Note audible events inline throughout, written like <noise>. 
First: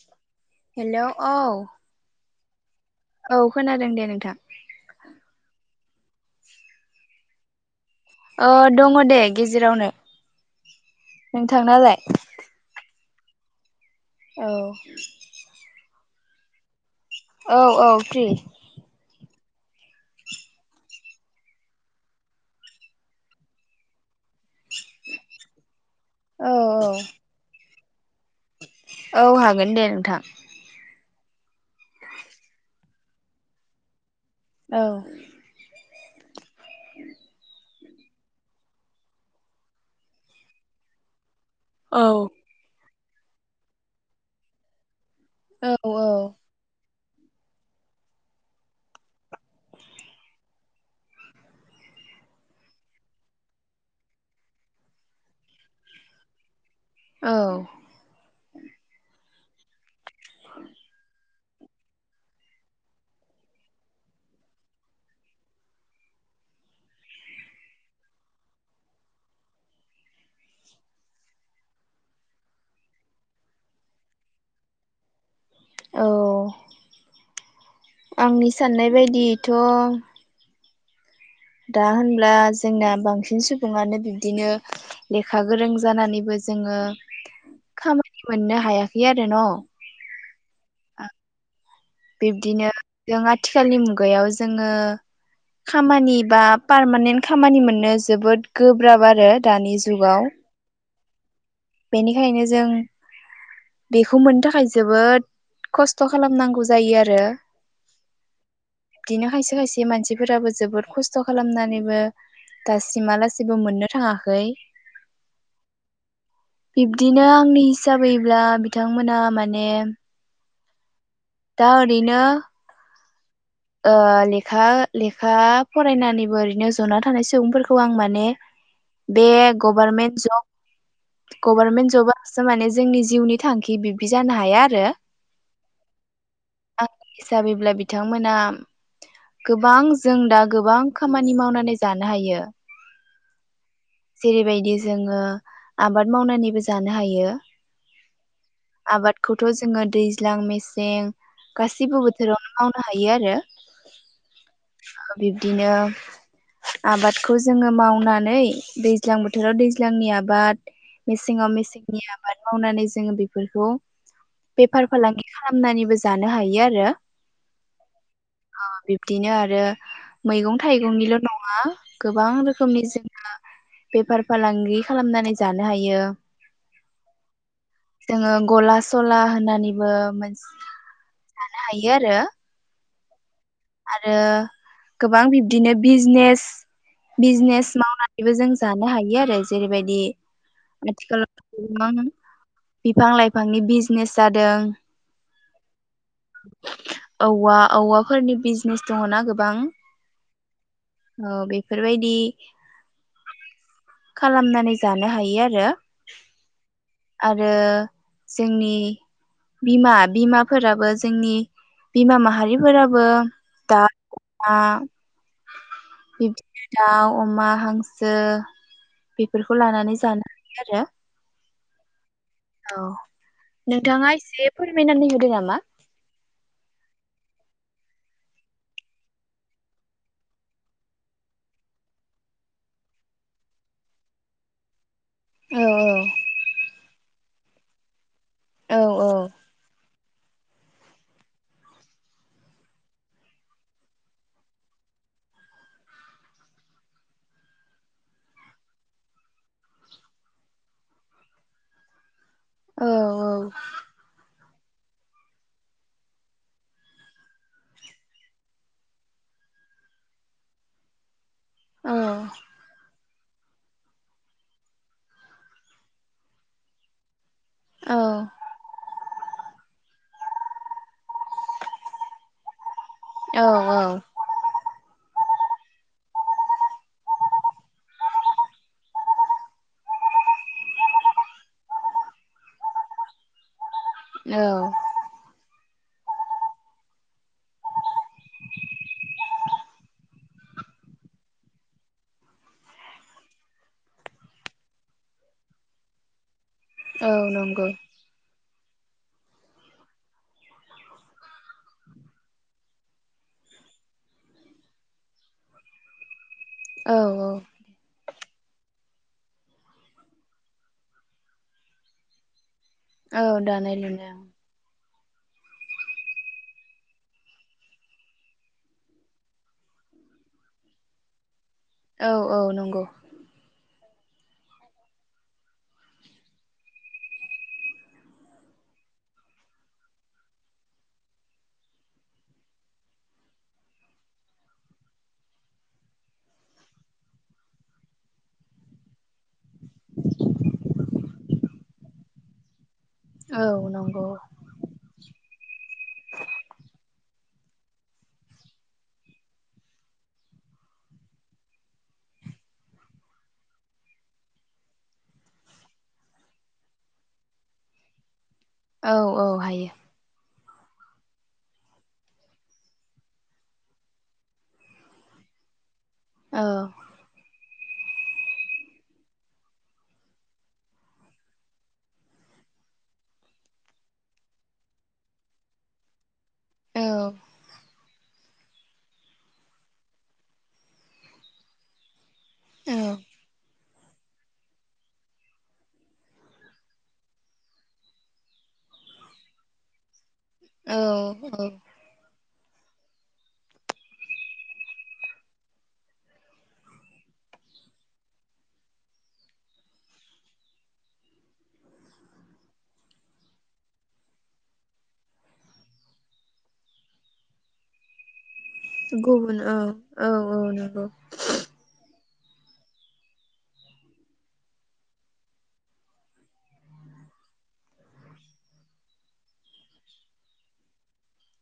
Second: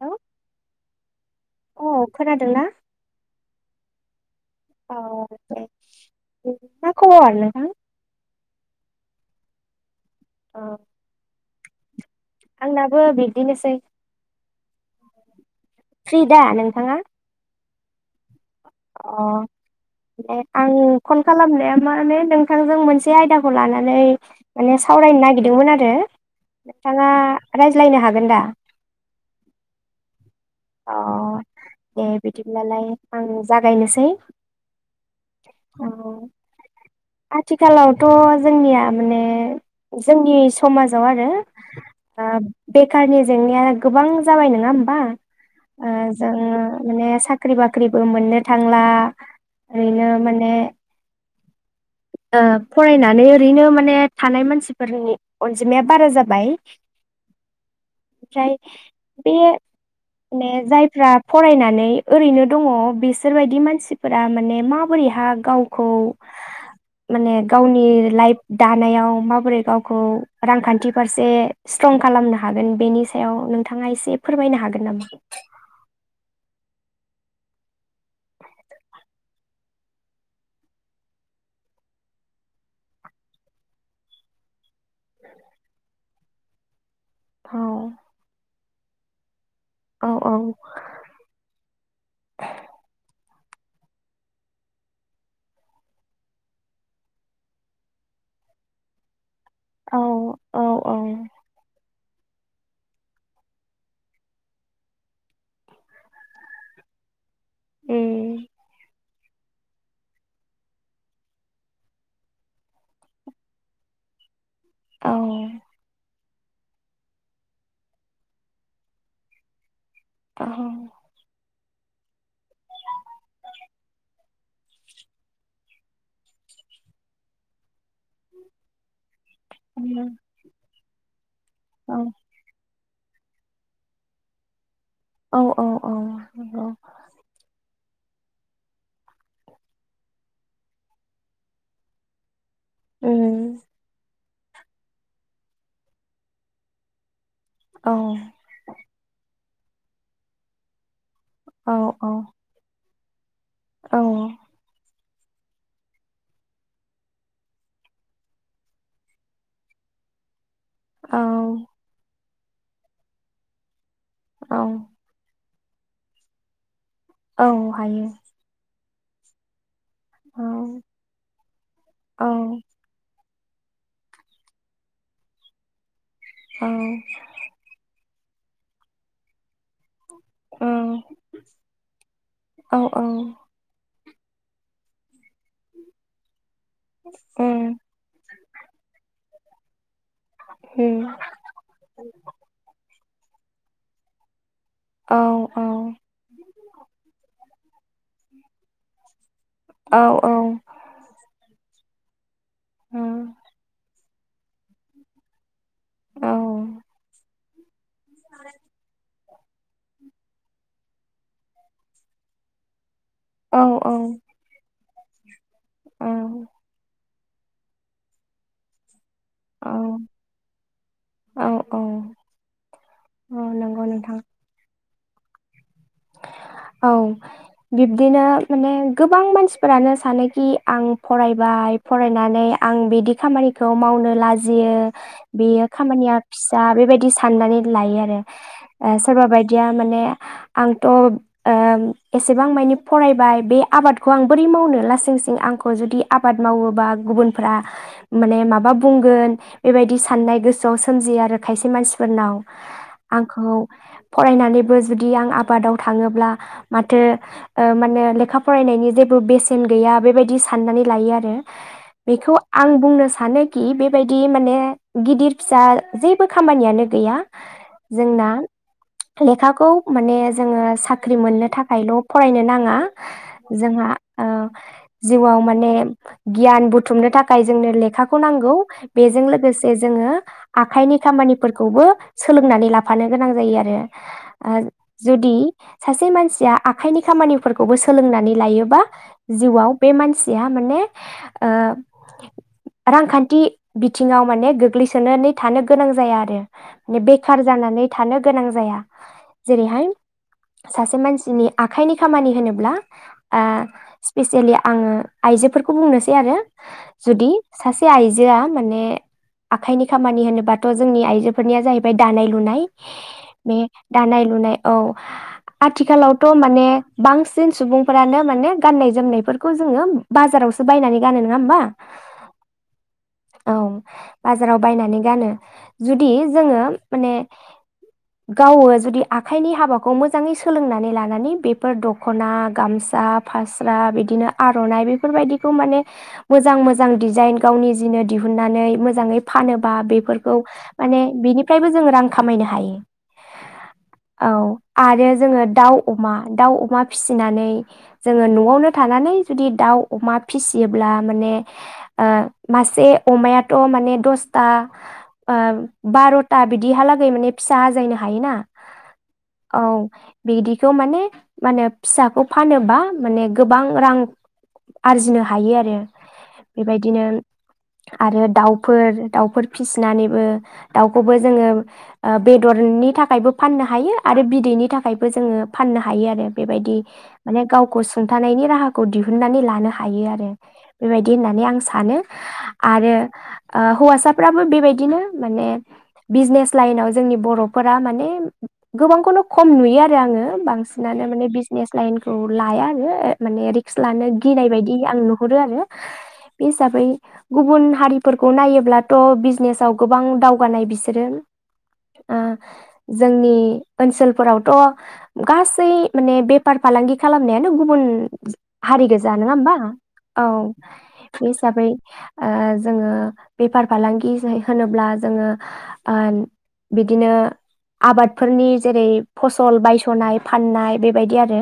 औ हेलौ औ खोनादों ना? औ खोनादों दे नोंथां। औ दे मा खबर नोंथां? ओ दङ दे गेजेरावनो। औ नोंथांनालाय? आंना बो बिदिनोसै। औ फ्रि दा नोंथाङा? औ औ फ्रि। अ दे आङो फन खालामनाया माने नोंथांजों मोनसे आयदाखौ लानानै माने सावरायनो नागिरदोंमोन आरो। <unintelligible> नोंथाङा राय <unintelligible> औ हागोन दे नोंथां। अ दे बिदिब्लालाय। आं जागायनोसै औ औ आथि थिखालाव जोंनिया माने जोंनि समाजाव आरो औ ओ बे सोरखारनि जेंनाया गोबां जाबाय नङा होमबा? ओ जोङो माने साख्रि बाख्रि ख्रिबो मोननो थांला ओरैनो माने ओ फरायनानै ओरैनो माने थानाय मानसिफोरनि अनजिमाया बारा जाबाय। औ ओमाय बे माने जायफ्रा फरायनानै ओरैनो दङ बिसोरबायदि मानसिफोरा माने माबोरैह गावखौ माने गावनि लाइफ दानायाव माबोरै गावखौ रांखान्थि फारसे स्ट्रं खालामनो हागोन बेनि सायाव नोंथाङा एसे फोरमायनो हागोन नामा? औ आंनि साननाय बायदियैथ' दा होनब्ला जोंना बांसिन सुबुङानो बिब्दिनो लेखा गोरों जानानैबो जोङो औ खामानि मोननो हाया यो आरो न औ औ बिब्दिनो जों आथिखालनि मुगायाव जोङो खामानि बा पारमानेन्ट खामानि मोननो जोबोद गोब्राब आरो दानि औ जुगाव औ औ बेनिखायनो जों बेखौ मोननो थाखाय जोबोद खस्थ खालामनांगौ जायो आरो ए बिदिनो खायसे खायसे मानसिफोराबो जोबोद खस्थ खालामनानैबो दासिमालासिबो मोननो थाङाखै औ बिब्दिनो आंनि हिसाबैब्ला बिथांमोना माने औ दा ओरैनो ओ लेखा लेखा फरायनानैबो ओरैनो जना थानाय सुबुंफोरखौ खौ आं माने बे गभारमेन्ट जब गभर्नमेन्ट जबासो माने जोंनि जिउनि थांखि बिब्दि जानो हाया आरो औ औ औ नंगौ आंनि हिसाबैब्ला बि बिथांमोना गोबां जों दा गोबां खामानि मावनानै जानो हायो उम जेरैबायदि जोङो आबाद मावनानैबो जानो हायो। औ दं जोंहा दैज्लां मेसें। औ गासिबो बोथोरावनो मावनो हायो आरो। औ बिब्दिनो आबादखौ जोङो मावनानै दैज्लां बोथोराव दैज्लांनि आबाद। औ मेसेंआव मेसेंनि आब आबाद मावनानै जोङो बेफोरखौ। बेेफार फलांगि। खालामनानैबो जानो हायो आरो औ हायो। अ बिब्दिनो आरो। औ मैगं थायगंनिल नङा औ गोबां रोखोमनि जों <unintelligible> बेफार फालांगि खालामनानै जानो हायो। औ जोङो गला सला होनानैबो मोनस जानो हायो आरो। औ उम औ औ औ। आरो गोबां बिब्दिनो बिजनेस बिजनेस मावनानैबो जों जानो हायो आरो। जेरैबायदि। आथिखालाव गोबां बिफां लाइफ फांनि बिजनेस जादों। औ औ औवा औवाफोरनि बिजनेस दङना गो। बां औ बे बेफोरबायदि। खालामनानै जानो हायो आरो आरो जोंनि बिमा। बिमाफोराबो जोंनि बिमा माहारिफोराब ओ दा जोंहा। बिबदिनो दाउ। अमा, हांसो बेफोरखौ लानानै जानो हायो आरो। औ औ। औ औ नंगौ नोंथाङा नोंथां एसेफोर फैनानै होदोनामा । औ बिब्दिनो माने गोबां मानसिफोरानो सानोखि आं फरायबाय फरायनानै आं बिदि खामानिखौ मावनो लाजियो औ बेयो खामानिया फिसा बेबायदि साननानै लायो आरो औ ओ सोरबा बायदिया माने आंथ ओ एसेबां मानि फरायबाय बे आबादखौ आं बोरै मावनो लासिं सिं आंखौ जुदि आबाद मावोबा गुबुनफ्रा माने माबा बुंगोन बेबायदि साननाय गोसोआव सोमजियो आरो खायसे मानसिफोरनाव औ आंखौ फरायनानै <unintelligible> आबादाव थाङोब्ला माथो ओ माने लेखा फरायनायनि जेबो बेसेन गैया बेबायदि साननानै लायो आरो औ बेखौ आं बुंनो स सानोखि बेबायदि माने गिदिर फिसा जेबो खामानियानो गैया औ जोंना लेखाखौ माने साख्रि मोननो थाखायल फरायनो नाङा जोंहा औ ओ‌ जिउआव माने गियान बुथुमनो थाखाय जोंनो लेखाखौ नांगौ बेजों लोगोसे जोङो आखाइनि खामानिफोरखौबो सोलोंनानै लाफानो गोनां जायो आरो औ। ओ जुदि सासे मानसिया आखाइनि खामानिफोरखौबो सोलोंनानै लायोबा जिउआव बे मानसिया माने ओ रांखान्थि बिथिङाव माने गोग्लैसोनानै थानो गोनां जाया आरो औ बेखार नंगौ जानानै थानो गोनां जाया जेरै थाय सासे मानसिनि आखाइनि खामानि होनोब्ला ओ स्पेसियेलि आङो आइजोफोरखौ बुंनोसै आरो औ जुदि औ सासे आइजो आइजोआ माने आखाइनि खामानि होनोबाथ जोंनि आइजोफोरनिया जाहैबाय दानाय लुनाय औ बे दानाय लुनायाव लुनाय औ आथिखालावथ माने बांसिन सुबुंफोरानो माने गाननाय जोमनायफोरखौ जोङो बाजारावसो बायनानै गानो नङा होमबा औ नंगौ औ बाजाराव बायनानै गानो जुदि जोङो माने गावो जुदि आखाइनि हाबाखौ मोजाङै सोलोंनानै लानानै बेफोर दखना गामसा फास्रा बिदिनो आरनाइ बेफोरबायदिखौ माने मोजां मोजां दिडिजाइन गावनि जिनो दिहुनन्नानै मोजाङै फानोबा बेफोरखौ माने बेनिफ्रायबो जों रां खामायनो हायो औ औ आरो जोङो दाउ अमा दाउ अमा फिसि फिसिनानै जोङो नआवनो थानानै जुदि दाउ अमा फिसियोब्ला माने मासे अमायाथ माने दसथा बारथा बिदिहालागै माने फिसा हाजायनो हायोना औ औ हायो बिदिखौ माने माहोनो फिसाखौ फानोबा माने गोबां रां आरजिनो हायो आरो औ बेबायदिनो आरो दाउफोर दाउफोर फिसिनानैबो दाउखौबो जोङो बेदरनि थाखायबो फाननो हा हायो आरो बिदैनि थाखायबो जोङो फाननो हायो आरो बेबायदि औ माने गाव गावखौ सुंथानायनि राहाखौ दिहुनन्नानै लानो हायो आरो बेबायदि होननानै आं सानो औ आरो हौवासाफ्राबो बेबायदिनो माने बिजनेस लाइनाव जोंनि बरफोरा माने गोबांखौनो खम नुयो आरो आङो। बांसिनानो माने औ औ बिजनेस लाइनखौ लाया आरो ओ माने रिक्स लानो गिनाय बायदि आं नुहुरो आरो। बे हिसाबै गुबुन हारिफोरखौ नायोब्लाथ' बिजनेसाव गोबां दावगानाय बिसोरो। आ जोंनि ओनसोलफोरावथ' गासै माने बेपार फालांगि खालामनायानो गुबुन हारि गोजा नङा गुबुन होमबा औ औ बे हिसाबै ओ जोङो बेफार फालांगि होनोब्ला जोङो ओ बिदिनो आबाद फोरनि जेरै फसल बायसनाय फाननाय बेबायदि आरो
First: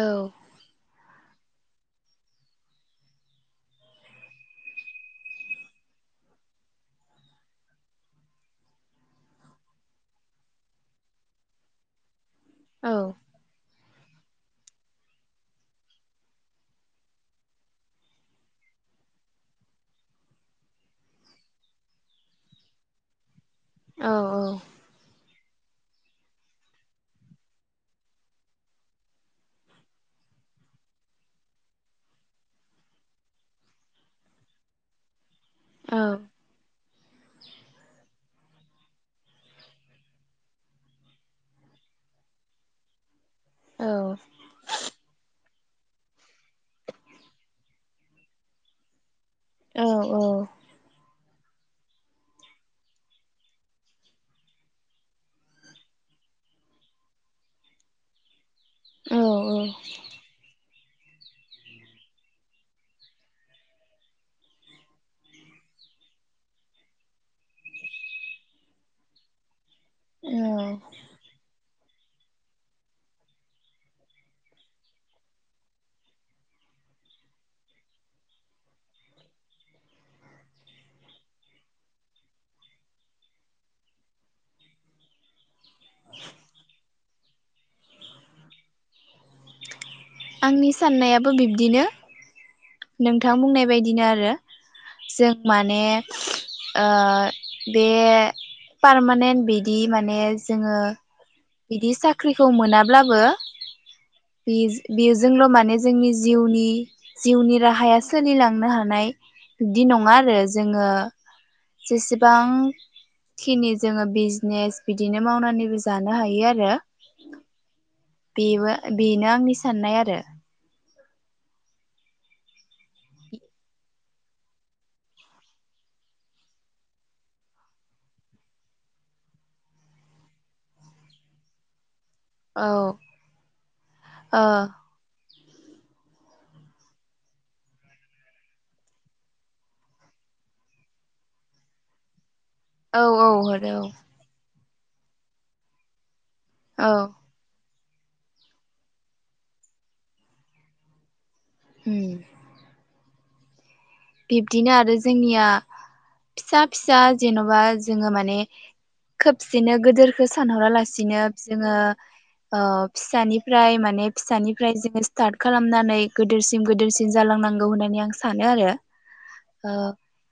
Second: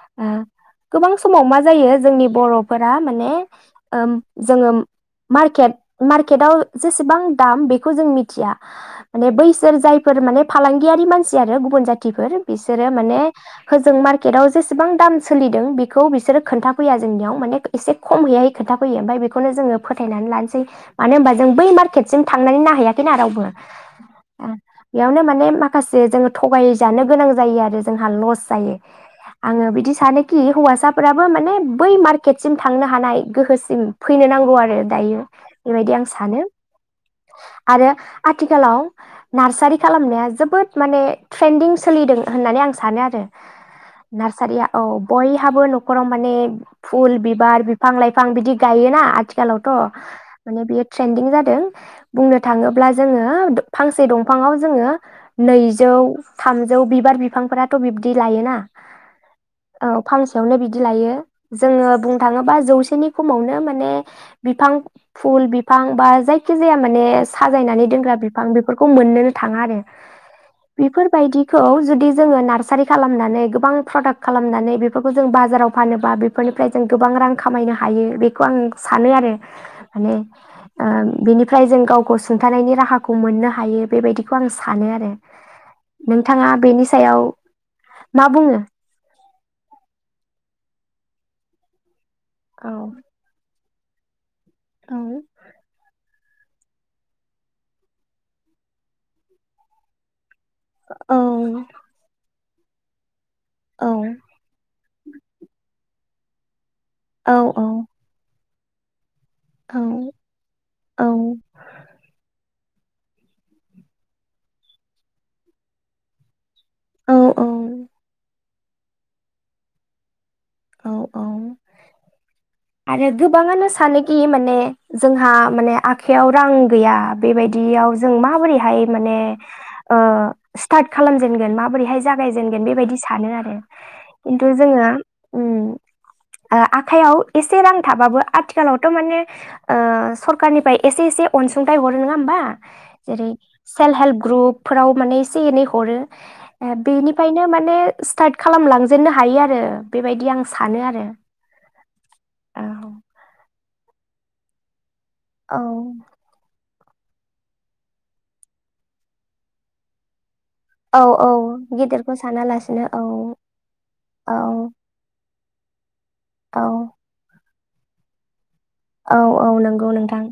औ गोबां समाव मा जायो जोंनि बरफोरा माने ओ जोङो मारकेट मारकेटयाव जेसेबां दाम बेखौ जों मिथिया माने बैसोर जायफोर माने फालांगि गियारि मानसि आरो गुबुन जाथिफोर बिसोरो औ माने होजों मार्केटआव जेसेबां दाम सोलिदों बेखौ बिसोरो खोन्थाफैया जोंनियाव माने एसे खम हैयै खोनथाफैयो ओमफाय बेखौनो जोङो फोथायनानै लानोसै मानो होनबा जों बै मार्केटसिम थांनानै नायहैयाखैना रावबो औ बेयावनो माने माखासे जोङो थगायजानो गोनां जायो आरो जोंहा लस जायो आङो बिदि सानोखि हौवासाफोराबो माने बै मार्केटसिम थांनो हानाय गोहोसिम फैनो नांगौ आरो दायो बेबायदि औ आं सानो आरो आथिखालाव नार्सारि खालामनाया जोबोद माने ट्रेन्दिं सोलिदों होननानै आं सानो आरो नार्सारिया औ बय हाबो नखराव माने फुल बिबार बिफां लाइफां बिदि गायोना आथि खालावथ' औ औ माने बियो ट्रेन्दिं जादों बुंनो थाङोब्ला जोङो फांसे दंफाङाव जोङो नैजौ थामजौ बिबार बिफांफोराथ बिब्दि लायोना औ फांसेयावनो बि बिदि लायो जोङो बुंनो थाङोबा जौसेनि खमावनो माने बिफां फुल बिफां बा जायखि जाया माने साजायनानै दोनग्रा बिफां बेफोरखौ मोननोनो थाङा आरो। औ बेफोरबायदिखौ जुदि जोङो नार्सारि खालामनानै गोबां प्रडाक्ट खालामनानै बेफोरखौ जों बाजाराव फानोबा बेफोरनिफ्राय जों गोबां रां खामायनो हायो बेखौ आं सानो आरो माने आ बिनिफ्राय जों गावखौ सुंथानायनि राहाखौ मोननो हायो बेबायदिखौ आं सानो आरो नोंथाङा बेनि सायाव मा बुंनो आंनि साननायाबो बिब्दिनो। औ नोंथां बुंनाय बायदि दिनो आरो जों माने ओ बे पारमानेन्ट बिदि माने जोङो औ बिदि साख्रि खौ मोनाब्लाबो बे औ बेजोंल माने जोंनि जिउनि औ जिउनि राहाया सोलिलां नो हानाय औ बिब्दि नङा आरो जोङो औ जेसेबां खिनि जोङो बिजनेस बिदिनो मावनानैबो जा हायो <unintelligible> औ औ बेबो बेनो आंनि साननाय आरो। औ औ आरो गोबाङानो सानोखि माने जोंहा माने आखयाव रां गैया बेबायदियाव जों माबोरैहाय माने उ स्टार्ट खालामजेनगोन माबोरैहाय जागायजेनगोन औ बेबायदि सानो आरो ओ खिन्थु जोङो उम उ आखायाव एसे रां थाबाबो आथिखालावथ माने ओ सरखारनिफाय एसे एसे अनसुंथाइ हरो नङा होमबा? औ जेरै आरो औ सेल्फ हेल्प ग्रुप फोराव माने एसे एनै हरो आ औ बेनिफ्रायनो माने स्टार्ट खालामलांजेननो हायो आरो बेबायदि आं सानो आरो उम बिब्दिनो आरो जोंनिया औ फिसा फिसा जेनबा जोङो माने खोबसेनो गोदोरखौ औ सानहरालासिनो औ जोंङो गेदेरखौ ओ सानालासिनो औ फिसानिफ्राय माने औ फिसानिफ्राय जोङो स्टार्ट खालामनानै औ गिदोरसिन गोदोरसिन जालांनां गौ होननानै आं सानो आरो औ औ ओ नंगौ नोंथां ।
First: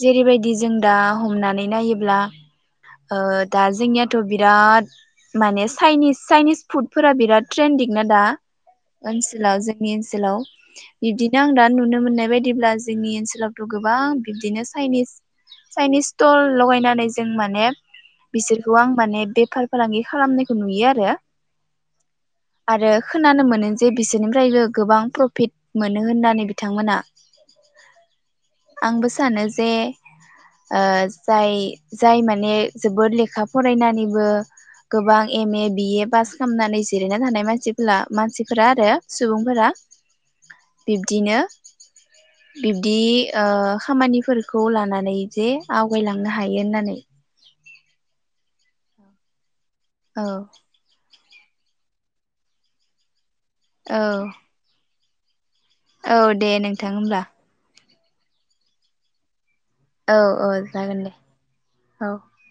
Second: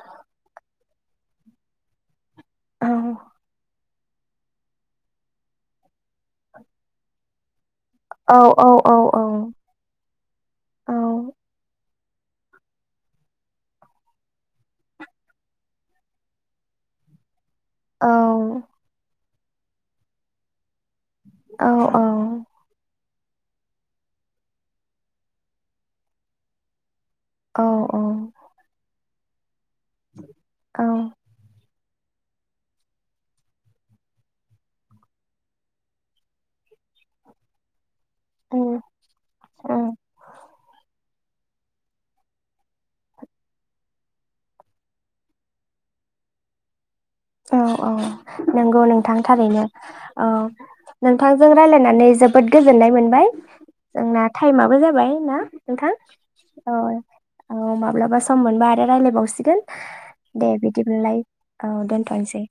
जेरैबायदि जों दा हमनानै नायोब्ला औ ओ दा जोंनि या थ' बिराद माने चाइनिस चाइनिस फुड फोरा बिराद ट्रेदिं ना दा औ औ औ औ ओनसोलाव जोंनि ओनसोलाव औ बिबदिनो आं दा नुनो मोनो नाय बायदिब्ला जोंनि ओनसोलावथ गोबां बिबदिनो चाइनिस चाइनिस सटल लगायनानै जों मा नेप औ बिसोरखौ आं माने बे फाल फालांगि खालामनायखौ नुयो आरो औ औ । आरो खोनानो मोनो जे बिसोरनिफ्रायबो गोबां प्रफिट मोनो होननानै बिथांमोना औ औ सानोस जे ओ जाय जाय माने जोबोद लेखा फरायनानैबो गोबां एम ए बिए पास खामनानै जिरायना थानाय मानसि ब्ला मानसिफोरा उम आरो सुबुंफोरा उम बिब दिनो बिब्दि ओ खामानिफोरखौ लानानै जे आवगायलांनो हायो होननानै औ औ नंगौ नोंथां थारैनो । औ नोंथांजों रायज्लायनानै जोबोद गोजोननाय मोनबाय। औ जोंना टाइमाबो जाबाय ना नोंथां औ दे औ नोंथां होमब्ला औ माब्लाबा सम मोनबा आरो रायलायबावसिगोन औ औ दे जागोन दे बिदिब्लालाय औ दोन बांसेै